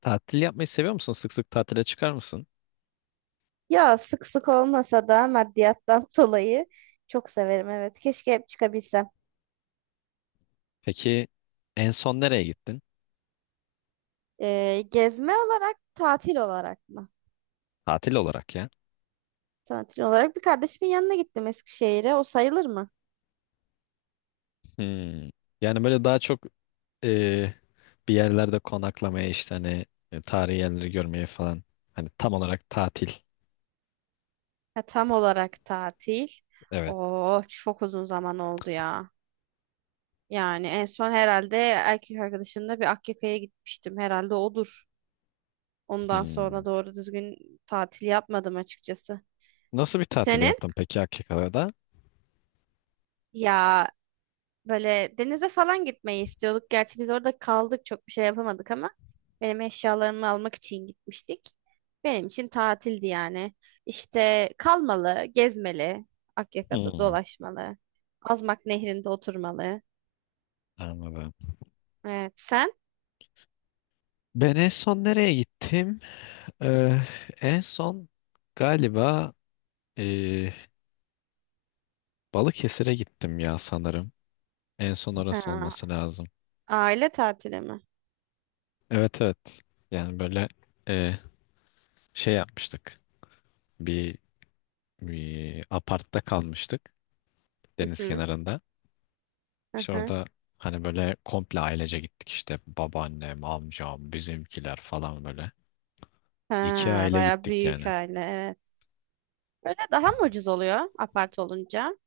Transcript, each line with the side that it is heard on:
left: Tatil yapmayı seviyor musun? Sık sık tatile çıkar mısın?
right: Ya sık sık olmasa da maddiyattan dolayı çok severim, evet. Keşke hep çıkabilsem.
left: Peki en son nereye gittin?
right: Gezme olarak, tatil olarak mı?
left: Tatil olarak ya.
right: Tatil olarak bir kardeşimin yanına gittim, Eskişehir'e. O sayılır mı?
left: Hmm. Yani böyle daha çok e, bir yerlerde konaklamaya işte hani tarihi yerleri görmeye falan. Hani tam olarak tatil.
right: Ha, tam olarak tatil.
left: Evet.
right: Oo, çok uzun zaman oldu ya. Yani en son herhalde erkek arkadaşımla bir Akyaka'ya gitmiştim. Herhalde odur. Ondan
left: Hmm.
right: sonra doğru düzgün tatil yapmadım açıkçası.
left: Nasıl bir tatil
right: Senin?
left: yaptın peki Akika'da?
right: Ya, böyle denize falan gitmeyi istiyorduk. Gerçi biz orada kaldık, çok bir şey yapamadık ama benim eşyalarımı almak için gitmiştik. Benim için tatildi yani. İşte kalmalı, gezmeli, Akyaka'da
left: Hmm.
right: dolaşmalı, Azmak Nehri'nde oturmalı.
left: Anladım.
right: Evet, sen?
left: Ben en son nereye gittim? Ee, en son galiba e, Balıkesir'e gittim ya sanırım. En son orası
right: Ha,
left: olması lazım.
right: aile tatili mi?
left: Evet, evet. Yani böyle e, şey yapmıştık. Bir, bir apartta kalmıştık
right: Hı
left: deniz
right: hı,
left: kenarında.
right: hı
left: İşte
right: hı.
left: orada hani böyle komple ailece gittik işte babaannem, amcam, bizimkiler falan böyle. İki
right: Ha,
left: aile
right: bayağı
left: gittik yani.
right: büyük aile, evet. Böyle daha mı ucuz oluyor apart olunca?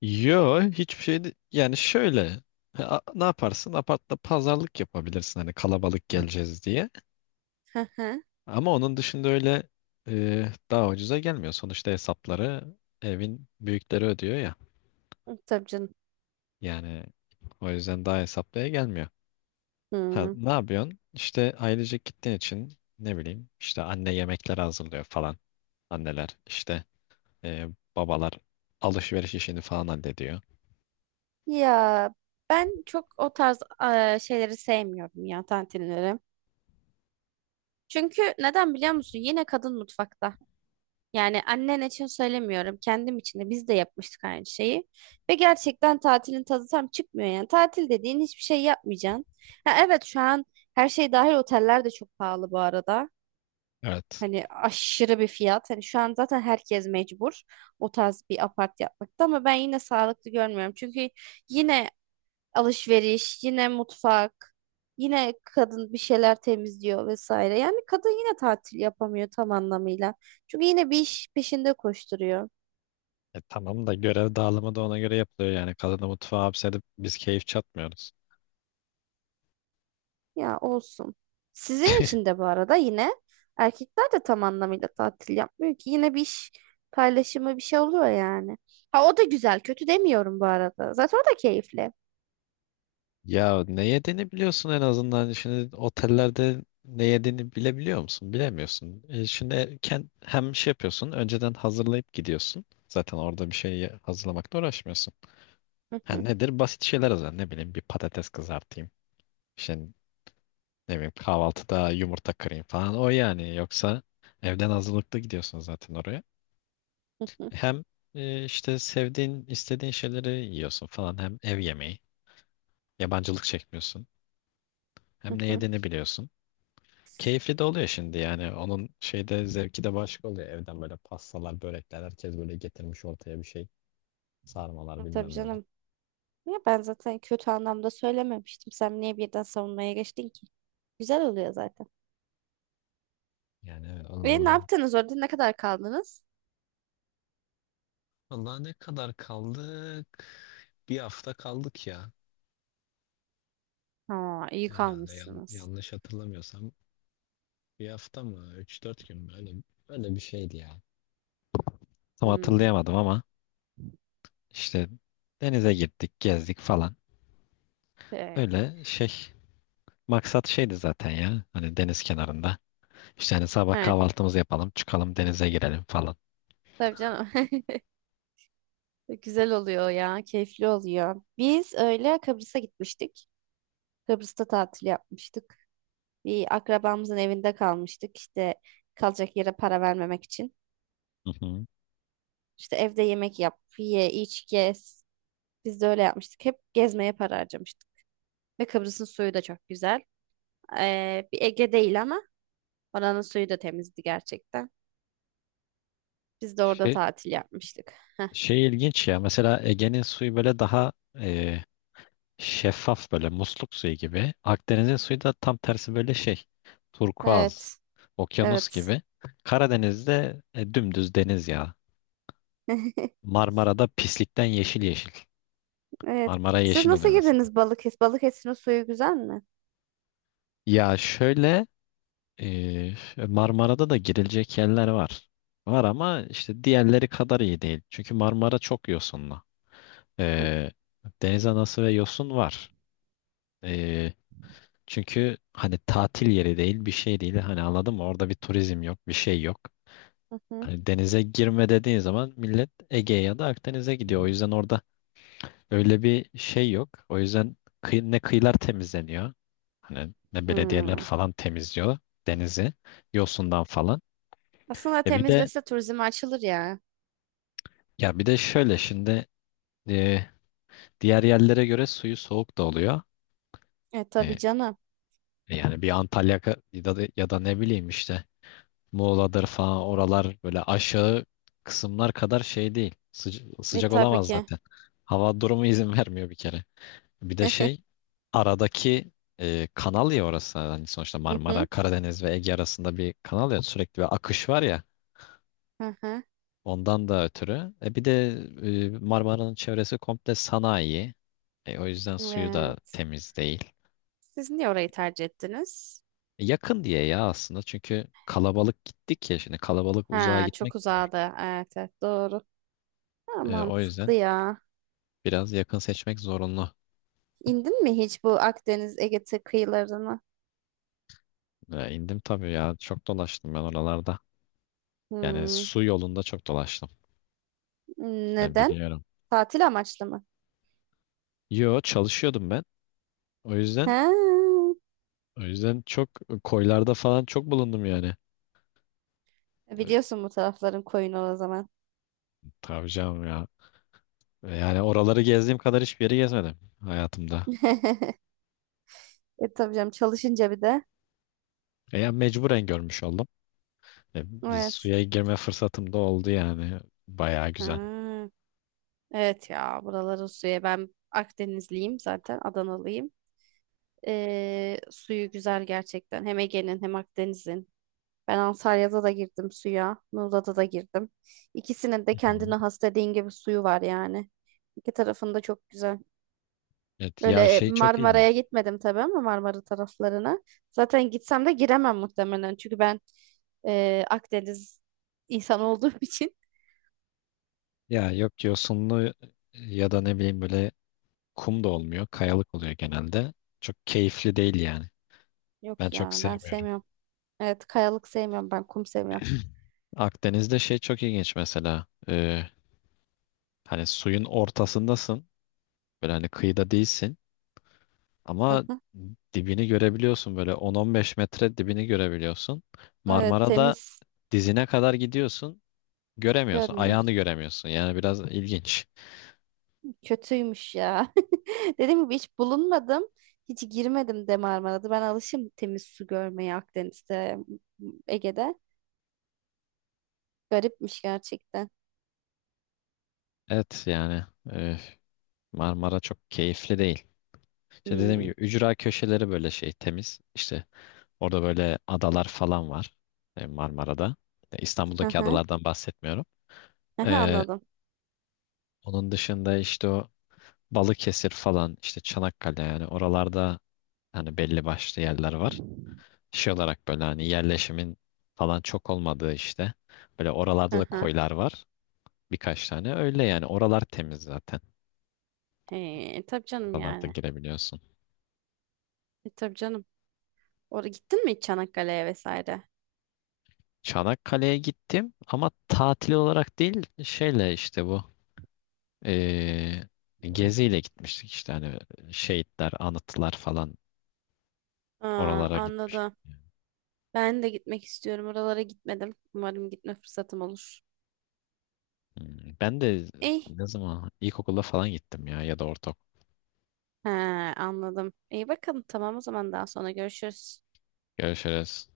left: Yo, hiçbir şey yani şöyle ne yaparsın, apartta pazarlık yapabilirsin hani kalabalık geleceğiz diye.
right: Hı hı.
left: Ama onun dışında öyle daha ucuza gelmiyor. Sonuçta hesapları evin büyükleri ödüyor ya.
right: Tabii canım.
left: Yani o yüzden daha hesaplıya gelmiyor. Ha,
right: Hı.
left: ne yapıyorsun? İşte ailecek gittiğin için ne bileyim işte anne yemekler hazırlıyor falan. Anneler işte e, babalar alışveriş işini falan hallediyor.
right: Ya ben çok o tarz şeyleri sevmiyorum ya, tantinleri. Çünkü neden biliyor musun? Yine kadın mutfakta. Yani annen için söylemiyorum. Kendim için de, biz de yapmıştık aynı şeyi. Ve gerçekten tatilin tadı tam çıkmıyor yani. Tatil dediğin hiçbir şey yapmayacaksın. Ha, evet şu an her şey dahil oteller de çok pahalı bu arada.
left: Evet.
right: Hani aşırı bir fiyat. Hani şu an zaten herkes mecbur o tarz bir apart yapmakta ama ben yine sağlıklı görmüyorum. Çünkü yine alışveriş, yine mutfak, yine kadın bir şeyler temizliyor vesaire. Yani kadın yine tatil yapamıyor tam anlamıyla. Çünkü yine bir iş peşinde koşturuyor.
left: Tamam da görev dağılımı da ona göre yapılıyor yani. Kadını mutfağa hapsedip biz keyif çatmıyoruz.
right: Ya olsun. Sizin için de bu arada yine erkekler de tam anlamıyla tatil yapmıyor ki. Yine bir iş paylaşımı bir şey oluyor yani. Ha, o da güzel, kötü demiyorum bu arada. Zaten o da keyifli.
left: Ya, ne yediğini biliyorsun en azından. Şimdi otellerde ne yediğini bilebiliyor musun? Bilemiyorsun. Şimdi hem şey yapıyorsun. Önceden hazırlayıp gidiyorsun. Zaten orada bir şey hazırlamakla uğraşmıyorsun. Ha, nedir? Basit şeyler hazırlan. Ne bileyim, bir patates kızartayım. İşte ne bileyim kahvaltıda yumurta kırayım falan. O yani. Yoksa evden hazırlıklı gidiyorsun zaten oraya. Hem işte sevdiğin, istediğin şeyleri yiyorsun falan. Hem ev yemeği. Yabancılık çekmiyorsun. Hem ne yediğini biliyorsun. Keyifli de oluyor şimdi yani. Onun şeyde zevki de başka oluyor. Evden böyle pastalar, börekler herkes böyle getirmiş ortaya bir şey. Sarmalar
right: Tabii
left: bilmem neler.
right: canım. Ya ben zaten kötü anlamda söylememiştim. Sen niye birden savunmaya geçtin ki? Güzel oluyor zaten.
left: Yani evet,
right: Ve
left: onun
right: ne
left: da.
right: yaptınız orada? Ne kadar kaldınız?
left: Valla, ne kadar kaldık? Bir hafta kaldık ya.
right: Ha, iyi
left: Herhalde
right: kalmışsınız.
left: yanlış hatırlamıyorsam. Bir hafta mı? Üç dört gün mü? Öyle bir şeydi ya. Tam
right: Hmm.
left: hatırlayamadım ama işte denize gittik, gezdik falan.
right: e,
left: Öyle şey, maksat şeydi zaten ya. Hani deniz kenarında. İşte hani sabah
right: Evet,
left: kahvaltımızı yapalım, çıkalım denize girelim falan.
right: tabii canım. Güzel oluyor ya, keyifli oluyor. Biz öyle Kıbrıs'a gitmiştik. Kıbrıs'ta tatil yapmıştık. Bir akrabamızın evinde kalmıştık. İşte kalacak yere para vermemek için.
left: Hı hı.
right: İşte evde yemek yap, ye, iç, gez. Biz de öyle yapmıştık. Hep gezmeye para harcamıştık. Ve Kıbrıs'ın suyu da çok güzel. Bir Ege değil ama oranın suyu da temizdi gerçekten. Biz de orada
left: Şey,
right: tatil yapmıştık.
left: şey ilginç ya. Mesela Ege'nin suyu böyle daha e, şeffaf, böyle musluk suyu gibi. Akdeniz'in suyu da tam tersi, böyle şey. Turkuaz,
right: Evet,
left: okyanus
right: evet.
left: gibi. Karadeniz'de dümdüz deniz ya. Marmara'da pislikten yeşil yeşil.
right: Evet.
left: Marmara
right: Siz
left: yeşil
right: nasıl
left: oluyor mesela.
right: girdiniz Balıkesir? Balıkesir'in suyu güzel mi?
left: Ya şöyle e, Marmara'da da girilecek yerler var. Var ama işte diğerleri kadar iyi değil. Çünkü Marmara çok yosunlu.
right: Hı
left: Ee, deniz anası ve yosun var. Ee, çünkü hani tatil yeri değil, bir şey değil. Hani, anladın mı? Orada bir turizm yok, bir şey yok.
right: hı.
left: Hani denize girme dediğin zaman millet Ege'ye ya da Akdeniz'e gidiyor. O yüzden orada öyle bir şey yok. O yüzden ne kıyılar temizleniyor. Hani ne belediyeler
right: Hmm.
left: falan temizliyor denizi yosundan falan.
right: Aslında
left: E bir de
right: temizlese turizme açılır ya.
left: bir de şöyle şimdi e, diğer yerlere göre suyu soğuk da oluyor.
right: E tabii
left: E,
right: canım.
left: yani bir Antalya ya da ne bileyim işte Muğla'dır falan, oralar böyle aşağı kısımlar kadar şey değil. Sıca-
right: E
left: sıcak
right: tabii
left: olamaz
right: ki.
left: zaten. Hava durumu izin vermiyor bir kere. Bir de şey, aradaki kanal ya orası. Hani sonuçta
right: Hı
left: Marmara,
right: hı.
left: Karadeniz ve Ege arasında bir kanal ya, sürekli bir akış var ya.
right: Hı hı.
left: Ondan da ötürü. Bir de Marmara'nın çevresi komple sanayi. O yüzden suyu da
right: Evet.
left: temiz değil.
right: Siz niye orayı tercih ettiniz?
left: Yakın diye ya aslında, çünkü kalabalık gittik ya, şimdi kalabalık uzağa
right: Ha,
left: gitmek
right: çok
left: zor.
right: uzadı. Evet, evet doğru. Ha,
left: O yüzden.
right: mantıklı ya.
left: Biraz yakın seçmek zorunlu.
right: İndin mi hiç bu Akdeniz Ege kıyılarına?
left: E, indim tabii ya. Çok dolaştım ben oralarda. Yani
right: Hmm.
left: su yolunda çok dolaştım. Yani
right: Neden?
left: biliyorum.
right: Tatil amaçlı mı?
left: Yo, çalışıyordum ben. O yüzden
right: Ha,
left: o yüzden çok koylarda falan çok bulundum yani. E,
right: biliyorsun bu tarafların koyunu o zaman.
left: Tabii canım ya. Yani oraları gezdiğim kadar hiçbir yeri gezmedim hayatımda.
right: E tabii canım çalışınca bir de.
left: Ya mecburen görmüş oldum. Biz
right: Evet.
left: suya girme fırsatım da oldu yani. Bayağı güzel.
right: Ha, evet ya, buraları suya, ben Akdenizliyim zaten, Adanalıyım. Suyu güzel gerçekten. Hem Ege'nin hem Akdeniz'in. Ben Antalya'da da girdim suya. Muğla'da da girdim. İkisinin de
left: Hı hı.
right: kendine has, dediğin gibi, suyu var yani. İki tarafında çok güzel.
left: Evet ya,
right: Böyle
left: şey çok iyi.
right: Marmara'ya gitmedim tabii, ama Marmara taraflarına. Zaten gitsem de giremem muhtemelen. Çünkü ben Akdeniz insan olduğum için.
left: Ya yok, yosunlu ya da ne bileyim böyle kum da olmuyor. Kayalık oluyor genelde. Çok keyifli değil yani. Ben
right: Yok
left: çok
right: ya, ben
left: sevmiyorum.
right: sevmiyorum. Evet, kayalık sevmiyorum, ben kum seviyorum.
left: Akdeniz'de şey çok ilginç mesela. Hani suyun ortasındasın. Böyle hani kıyıda değilsin.
right: Hı
left: Ama
right: hı.
left: dibini görebiliyorsun. Böyle 10-15 metre dibini görebiliyorsun. Evet.
right: Evet,
left: Marmara'da
right: temiz
left: dizine kadar gidiyorsun. Göremiyorsun. Ayağını
right: görmüyoruz.
left: göremiyorsun. Yani biraz ilginç.
right: Kötüymüş ya. Dediğim gibi, hiç bulunmadım. Hiç girmedim de Marmara'da. Ben alışım temiz su görmeye, Akdeniz'de, Ege'de. Garipmiş gerçekten.
left: Evet yani e, Marmara çok keyifli değil. İşte dediğim gibi
right: Hmm.
left: ücra köşeleri böyle şey, temiz. İşte orada böyle adalar falan var Marmara'da. E,
right: Hı
left: İstanbul'daki
right: hı.
left: adalardan bahsetmiyorum.
right: Hı hı,
left: E,
right: anladım.
left: onun dışında işte o Balıkesir falan, işte Çanakkale, yani oralarda hani belli başlı yerler var. Şey olarak böyle hani yerleşimin falan çok olmadığı işte. Böyle
right: Hı
left: oralarda da
right: hı.
left: koylar var birkaç tane. Öyle yani, oralar temiz zaten.
right: He, tabii canım
left: Oralarda
right: yani.
left: girebiliyorsun.
right: E, tabii canım. Oraya gittin mi hiç Çanakkale'ye vesaire?
left: Çanakkale'ye gittim ama tatil olarak değil, şeyle işte bu Ee, geziyle gitmiştik, işte hani şehitler, anıtlar falan,
right: Aa,
left: oralara gitmiştik.
right: anladım. Ben de gitmek istiyorum. Oralara gitmedim. Umarım gitme fırsatım olur.
left: Hmm, ben de
right: İyi.
left: ne zaman ilkokulda falan gittim ya ya da ortaokul.
right: He, anladım. İyi bakalım. Tamam, o zaman daha sonra görüşürüz.
left: Görüşürüz.